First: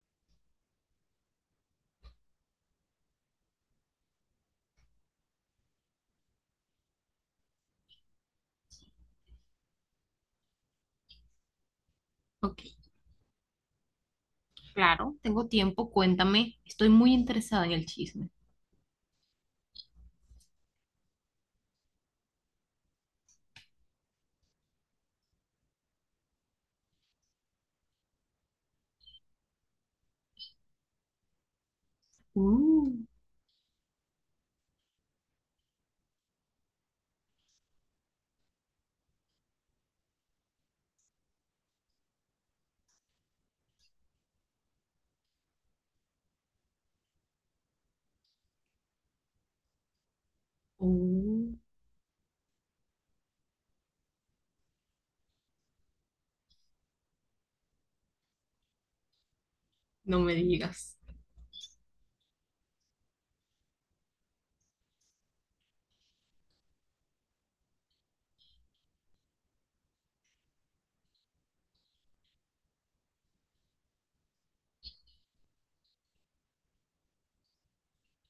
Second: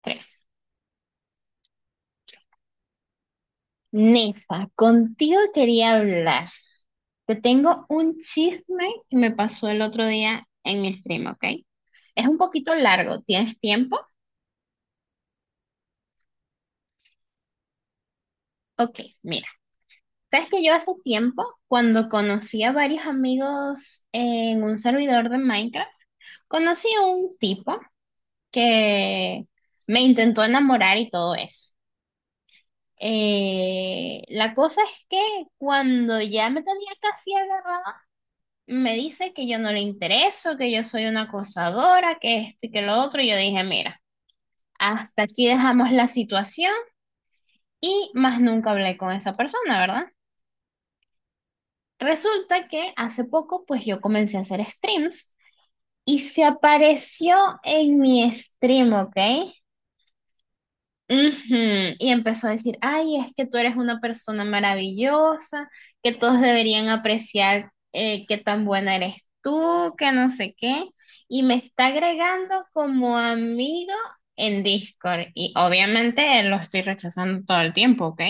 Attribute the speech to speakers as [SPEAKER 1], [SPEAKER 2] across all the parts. [SPEAKER 1] Tres. Nefa, contigo quería hablar. Te tengo un chisme que me pasó el otro día en mi stream, ¿ok? Es un
[SPEAKER 2] Ok,
[SPEAKER 1] poquito largo. ¿Tienes tiempo?
[SPEAKER 2] claro, tengo tiempo, cuéntame. Estoy muy interesada en el chisme.
[SPEAKER 1] Ok, mira. Sabes que yo hace tiempo, cuando conocí a varios amigos en un servidor de Minecraft, conocí a un tipo que me intentó enamorar y todo eso.
[SPEAKER 2] Uh,
[SPEAKER 1] La cosa es que cuando ya me tenía casi agarrada. Me dice que yo no le intereso, que yo soy una acosadora, que esto y que lo otro. Y yo dije, mira, hasta aquí dejamos la situación y más nunca hablé con esa persona, ¿verdad?
[SPEAKER 2] uh,
[SPEAKER 1] Resulta que hace poco, pues yo comencé a hacer streams y se apareció en mi stream, ¿ok?
[SPEAKER 2] no me digas.
[SPEAKER 1] Ujú. Y empezó a decir, ay, es que tú eres una persona maravillosa, que todos deberían apreciar, qué tan buena eres tú, que no sé qué. Y me está agregando como amigo en Discord. Y obviamente lo estoy rechazando todo el tiempo, ¿ok?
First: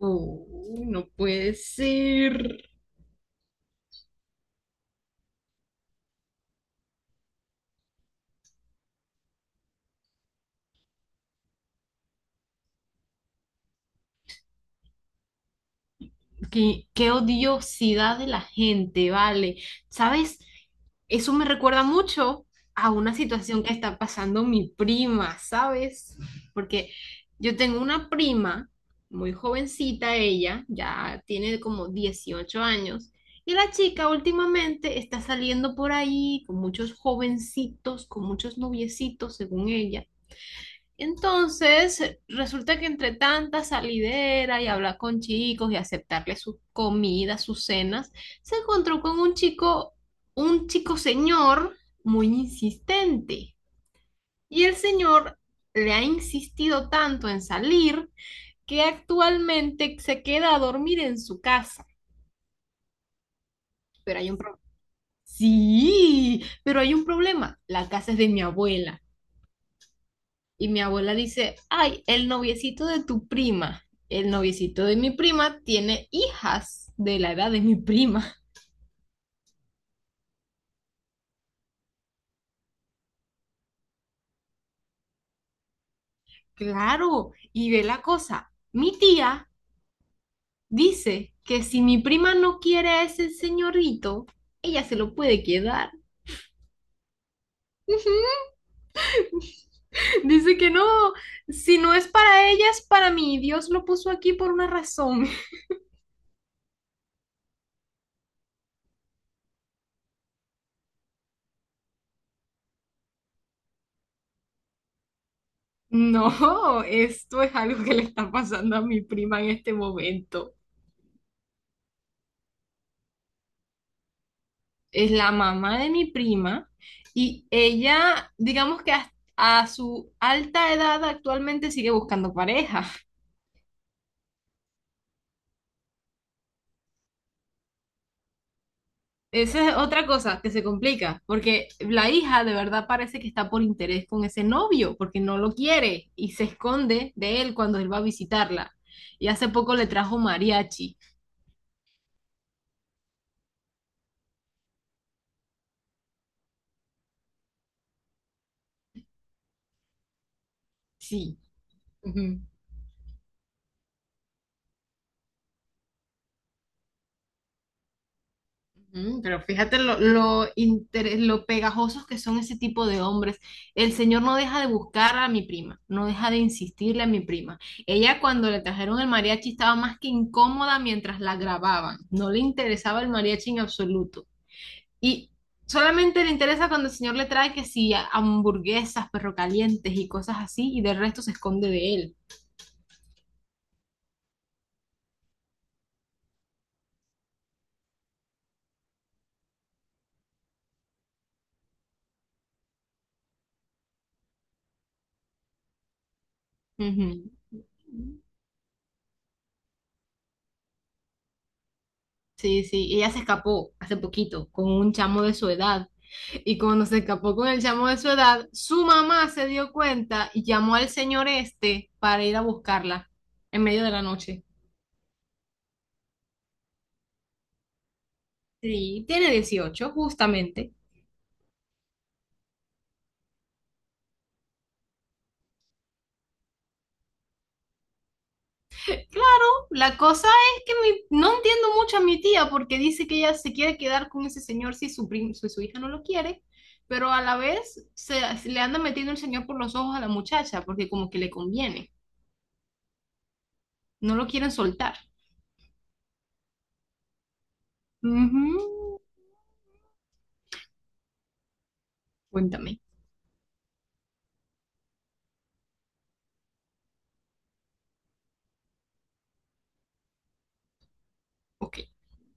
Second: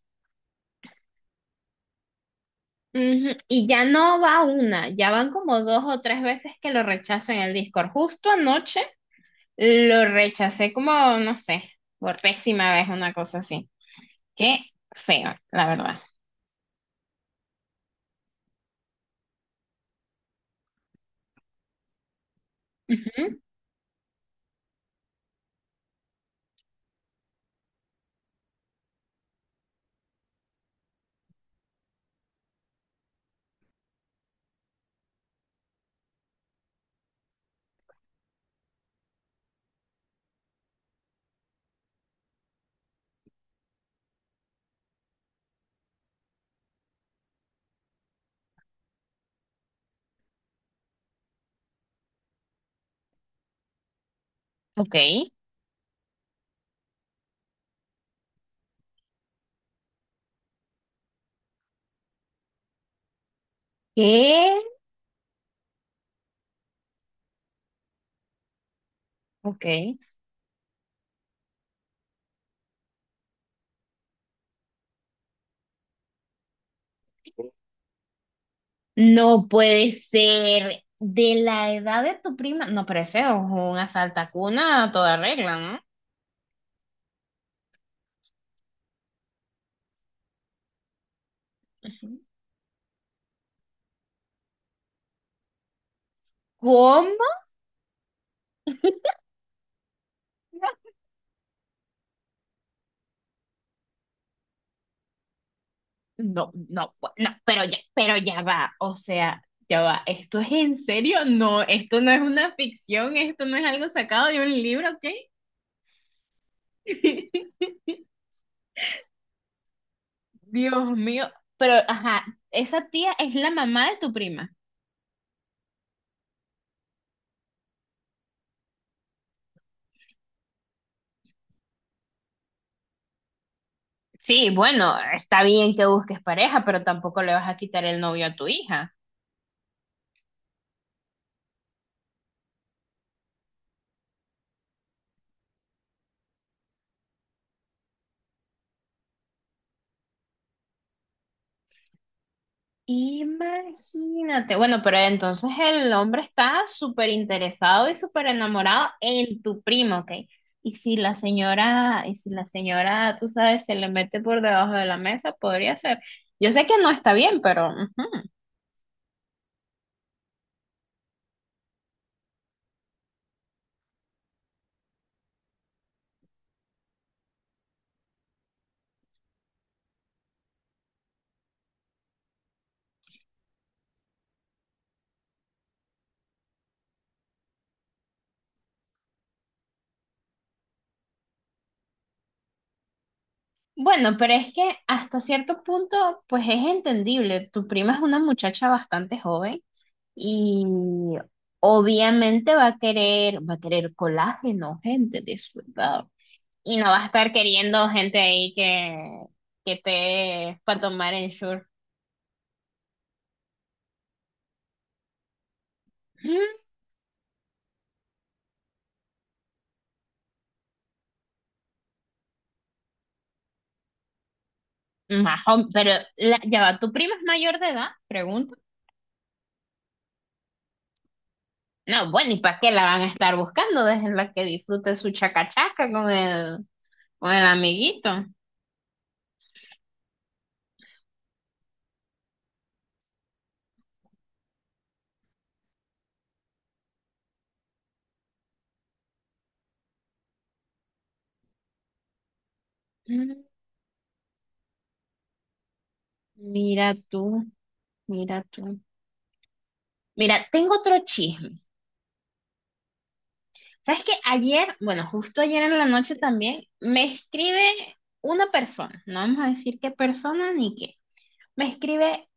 [SPEAKER 2] No puede ser.
[SPEAKER 1] Ujú. Y ya no va una, ya van como dos o tres veces que lo rechazo en el Discord. Justo anoche lo rechacé como, no sé, por décima vez, una cosa así. Qué feo, la verdad.
[SPEAKER 2] Qué odiosidad de la gente, vale. ¿Sabes? Eso me recuerda mucho a una
[SPEAKER 1] Ujú.
[SPEAKER 2] situación que está pasando mi prima, ¿sabes? Porque yo tengo una prima, muy jovencita ella, ya tiene como 18 años, y la chica últimamente está saliendo por ahí con muchos jovencitos, con muchos noviecitos, según ella entonces, resulta que entre tanta salidera y hablar con chicos y aceptarle sus comidas, sus cenas, se encontró con un chico señor muy insistente. Y el
[SPEAKER 1] Ok.
[SPEAKER 2] señor le ha insistido tanto en salir que actualmente se queda a dormir en su casa. Pero hay un
[SPEAKER 1] ¿Qué?
[SPEAKER 2] problema. Sí, pero hay un problema. La casa es de mi abuela.
[SPEAKER 1] Ok.
[SPEAKER 2] Y mi abuela dice, ay, el noviecito de tu prima, el noviecito de mi prima tiene hijas de la edad de mi prima.
[SPEAKER 1] No puede ser de la edad de tu prima. No, pero ese es un asaltacuna a toda regla, ¿no?
[SPEAKER 2] Claro, y ve la cosa, mi tía dice que si mi
[SPEAKER 1] Ujú.
[SPEAKER 2] prima no quiere a ese señorito, ella se lo puede quedar.
[SPEAKER 1] ¿Cómo?
[SPEAKER 2] Dice que no, si no es para ella, es para mí. Dios lo puso aquí por una razón.
[SPEAKER 1] No, pero ya va. O sea, ya va. ¿Esto es en serio? No, esto no es una ficción, esto no es algo sacado de un libro, ¿ok?
[SPEAKER 2] No, esto es algo que le está pasando a mi prima en este momento.
[SPEAKER 1] Dios mío. Pero, ajá, esa tía es la mamá de tu prima.
[SPEAKER 2] Es la mamá de mi prima y ella, digamos que hasta a su alta edad actualmente sigue buscando pareja.
[SPEAKER 1] Sí, bueno, está bien que busques pareja, pero tampoco le vas a quitar el novio a tu hija.
[SPEAKER 2] Esa es otra cosa que se complica, porque la hija de verdad parece que está por interés con ese novio, porque no lo quiere y se esconde de él cuando él va a visitarla. Y hace poco le trajo mariachi.
[SPEAKER 1] Imagínate, bueno, pero entonces el hombre está súper interesado y súper enamorado en tu primo, ¿ok? Y si la
[SPEAKER 2] Sí.
[SPEAKER 1] señora, y si
[SPEAKER 2] Ujú.
[SPEAKER 1] la señora, tú sabes, se le mete por debajo de la mesa, podría ser. Yo sé que no está bien, pero ujú.
[SPEAKER 2] Mm, pero fíjate lo pegajosos que son ese tipo de hombres. El señor no deja de buscar a mi prima, no deja de insistirle a mi prima. Ella cuando le trajeron el mariachi estaba más que incómoda mientras la grababan. No le interesaba el mariachi en absoluto. Y solamente le interesa cuando el señor le trae que sí, hamburguesas, perro calientes y cosas así, y del resto se esconde de él.
[SPEAKER 1] Bueno, pero es que hasta cierto punto, pues es entendible. Tu prima es una muchacha bastante joven. Y obviamente va a querer colágeno, gente descuidado. Y no va a
[SPEAKER 2] Ujú.
[SPEAKER 1] estar queriendo gente ahí que te para tomar en short.
[SPEAKER 2] Sí, ella se escapó hace poquito con un chamo de su edad. Y cuando se escapó con el chamo de su edad, su mamá se dio cuenta y llamó al señor este para ir a buscarla en medio de la noche.
[SPEAKER 1] pero ya va, ¿tu prima es mayor de edad? Pregunto.
[SPEAKER 2] Sí, tiene 18 justamente.
[SPEAKER 1] No, bueno, ¿y para qué la van a estar buscando? Déjenla que disfrute su chacachaca con el amiguito.
[SPEAKER 2] Claro, la cosa es que no entiendo mucho a mi tía porque dice que ella se quiere quedar con ese señor si si su hija no lo quiere, pero a la vez le anda metiendo el señor por los ojos a la muchacha porque como que le conviene,
[SPEAKER 1] Mm.
[SPEAKER 2] no lo quieren soltar.
[SPEAKER 1] Mira tú, mira tú.
[SPEAKER 2] Ujú,
[SPEAKER 1] Mira, tengo otro chisme.
[SPEAKER 2] cuéntame.
[SPEAKER 1] ¿Sabes qué? Ayer, bueno, justo ayer en la noche también, me escribe una persona, no vamos a decir qué persona ni qué. Me
[SPEAKER 2] Ok.
[SPEAKER 1] escribe,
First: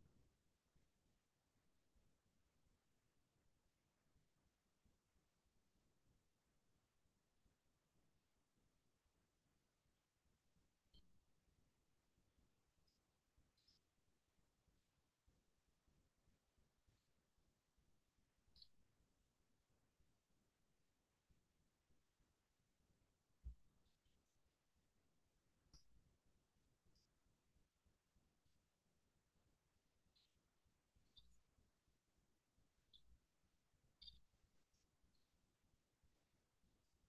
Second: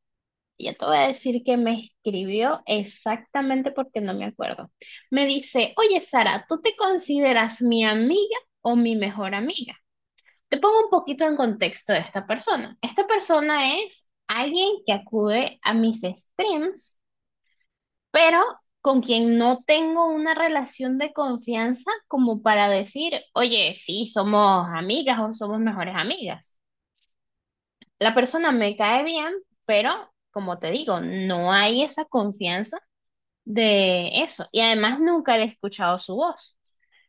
[SPEAKER 1] ya te voy a decir que me escribió exactamente porque no me acuerdo. Me dice, oye Sara, ¿tú te consideras mi amiga o mi mejor amiga? Te pongo un poquito en contexto de esta persona. Esta persona es alguien que acude a mis streams pero con quien no tengo una relación de confianza como para decir, oye, sí, somos amigas o somos mejores amigas. La persona me cae bien, pero como te digo, no hay esa confianza de eso. Y además nunca le he escuchado su voz.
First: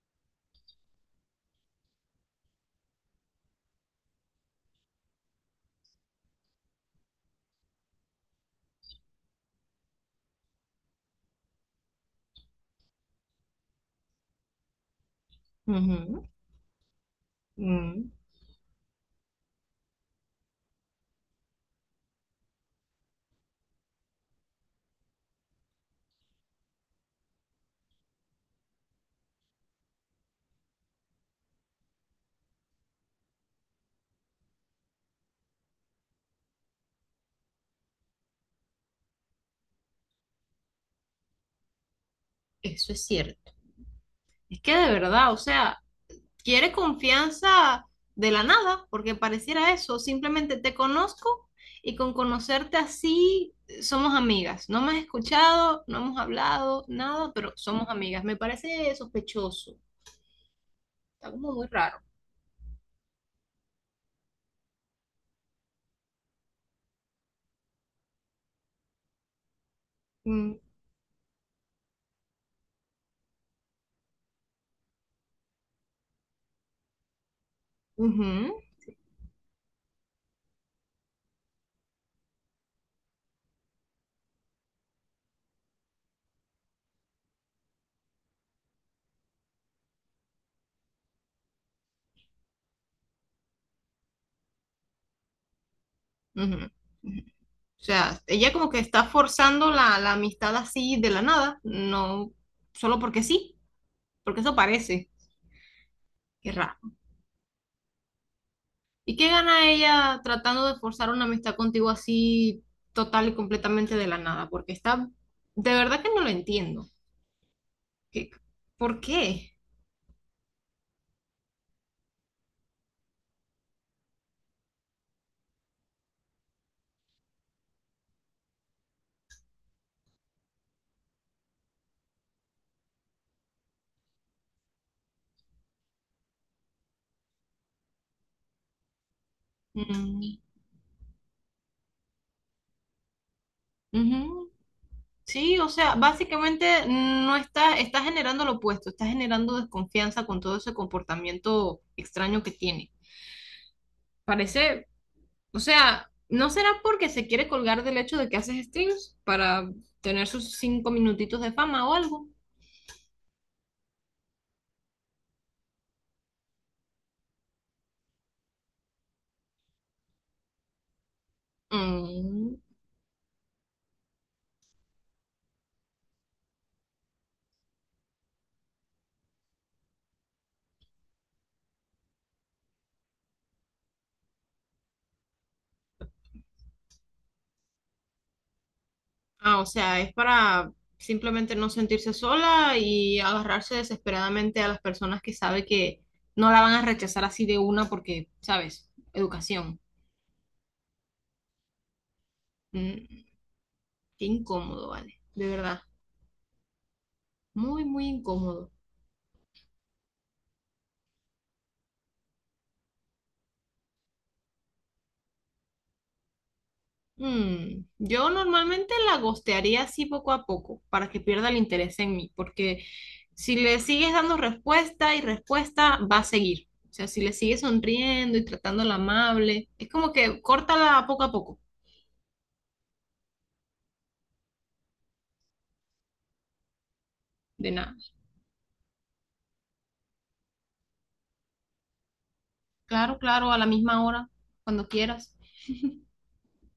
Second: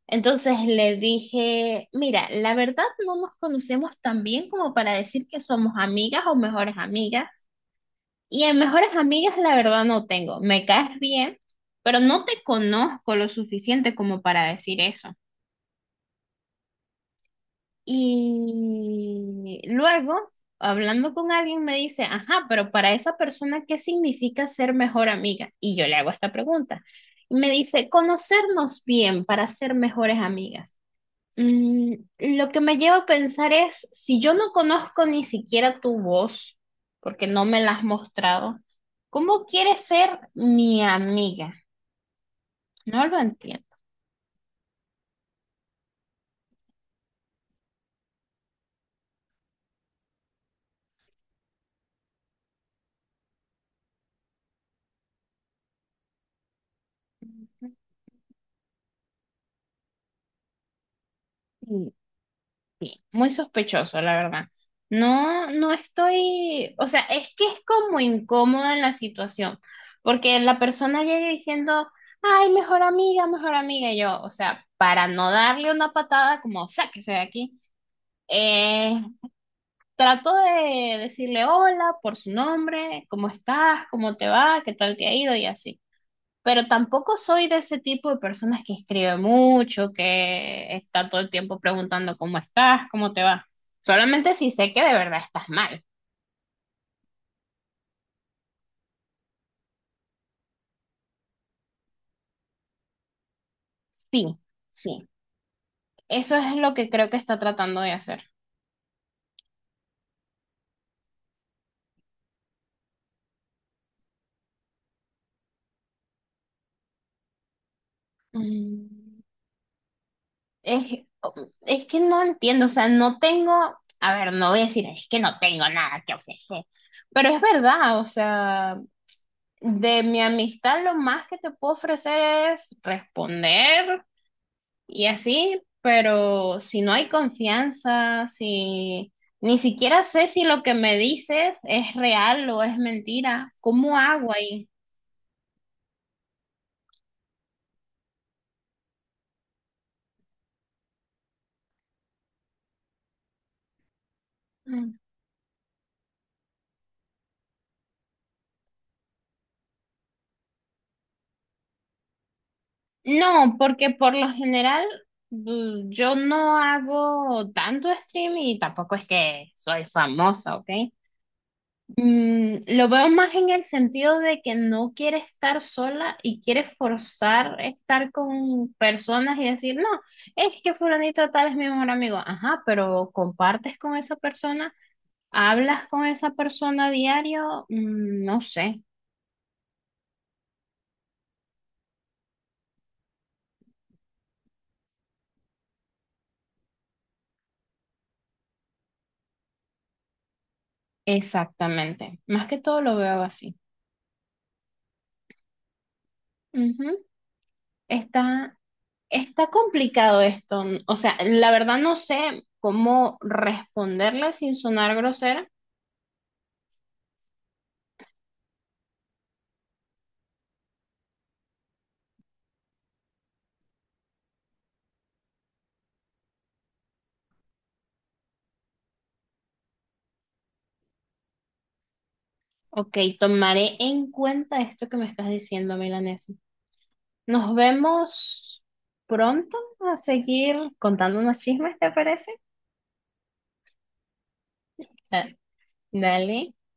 [SPEAKER 1] Entonces le dije, mira, la verdad no nos conocemos tan bien como para decir que somos amigas o mejores amigas. Y en mejores amigas, la verdad, no tengo. Me caes bien, pero no te conozco lo suficiente como para decir eso.
[SPEAKER 2] Ujú, mm.
[SPEAKER 1] Y luego, hablando con alguien, me dice, ajá, pero para esa persona, ¿qué significa ser mejor amiga? Y yo le hago esta pregunta. Y me dice, conocernos bien para ser mejores amigas. Mm, lo que me lleva a pensar es, si yo no conozco ni siquiera tu voz, porque no me la has mostrado, ¿cómo quieres ser mi amiga?
[SPEAKER 2] Eso
[SPEAKER 1] No
[SPEAKER 2] es
[SPEAKER 1] lo
[SPEAKER 2] cierto.
[SPEAKER 1] entiendo.
[SPEAKER 2] Es que de verdad, o sea, quiere confianza de la nada, porque pareciera eso. Simplemente te conozco y con conocerte así somos amigas. No me has escuchado, no hemos hablado, nada, pero somos amigas. Me parece sospechoso. Está como muy
[SPEAKER 1] Mm.
[SPEAKER 2] raro.
[SPEAKER 1] Muy sospechoso, la verdad. No, no estoy, o sea, es que es como incómoda en la situación, porque la
[SPEAKER 2] Mm,
[SPEAKER 1] persona llega diciendo, ay, mejor amiga, y yo, o sea, para no darle una patada como, sáquese de aquí.
[SPEAKER 2] ujú,
[SPEAKER 1] Eh, Trato de decirle hola por su nombre, cómo estás, cómo te va, qué tal te ha ido y así. Pero tampoco soy de ese tipo de personas que escribe mucho, que está todo el tiempo preguntando cómo estás, cómo te va. Solamente si sé que de verdad estás mal.
[SPEAKER 2] ujú, ujú. O sea, ella como que está forzando la amistad así de la nada, no solo porque sí,
[SPEAKER 1] Sí,
[SPEAKER 2] porque eso
[SPEAKER 1] sí.
[SPEAKER 2] parece.
[SPEAKER 1] Eso
[SPEAKER 2] Qué
[SPEAKER 1] es lo
[SPEAKER 2] raro.
[SPEAKER 1] que creo que está tratando de hacer.
[SPEAKER 2] ¿Y qué gana ella tratando de forzar una amistad contigo así total y completamente de la nada? Porque está, de verdad que no lo entiendo. ¿Qué- ¿Por
[SPEAKER 1] Mm.
[SPEAKER 2] qué?
[SPEAKER 1] Es, es que no entiendo, o sea, no tengo, a ver, no voy a decir, es que no tengo nada que ofrecer, pero es verdad, o sea, de mi amistad lo más que te puedo ofrecer es responder y así, pero si no hay confianza, si ni siquiera
[SPEAKER 2] Mm,
[SPEAKER 1] sé si lo que me dices es real o es mentira, ¿cómo hago
[SPEAKER 2] ujú.
[SPEAKER 1] ahí?
[SPEAKER 2] Sí, o sea, básicamente no está, está generando lo opuesto, está generando desconfianza con todo ese comportamiento extraño que tiene. Parece,
[SPEAKER 1] Mm.
[SPEAKER 2] o sea, ¿no será porque se quiere colgar del hecho de que haces streams para tener sus 5 minutitos de fama o algo?
[SPEAKER 1] No, porque por lo general yo no hago tanto stream y tampoco es que soy famosa, ¿ok?
[SPEAKER 2] Mm.
[SPEAKER 1] Mm, lo veo más en el sentido de que no quiere estar sola y quiere forzar estar con personas y decir, no, es que fulanito tal es mi mejor amigo. Ajá, pero compartes con esa persona, hablas con esa persona a diario. Mm, no sé
[SPEAKER 2] Ah, o sea, es para simplemente no sentirse sola y agarrarse desesperadamente a las personas que sabe que no la van a rechazar así de una porque, ¿sabes? Educación.
[SPEAKER 1] exactamente. Más que todo lo veo
[SPEAKER 2] Mm,
[SPEAKER 1] así.
[SPEAKER 2] qué incómodo, vale. De verdad.
[SPEAKER 1] Ujú.
[SPEAKER 2] Muy, muy
[SPEAKER 1] Está,
[SPEAKER 2] incómodo.
[SPEAKER 1] está complicado esto. O sea, la verdad no sé cómo responderle sin sonar grosera.
[SPEAKER 2] Mm, yo normalmente la gostearía así poco a poco para que pierda el interés en mí, porque si le sigues dando respuesta y respuesta, va a seguir. O sea, si le sigues sonriendo y tratándola amable, es como que córtala poco a poco.
[SPEAKER 1] Ok, tomaré en cuenta esto que me estás diciendo, Milanesa. Nos
[SPEAKER 2] De nada.
[SPEAKER 1] vemos pronto a seguir contándonos chismes, ¿te parece?
[SPEAKER 2] Claro, claro, a la misma hora, cuando
[SPEAKER 1] Ah,
[SPEAKER 2] quieras.
[SPEAKER 1] dale.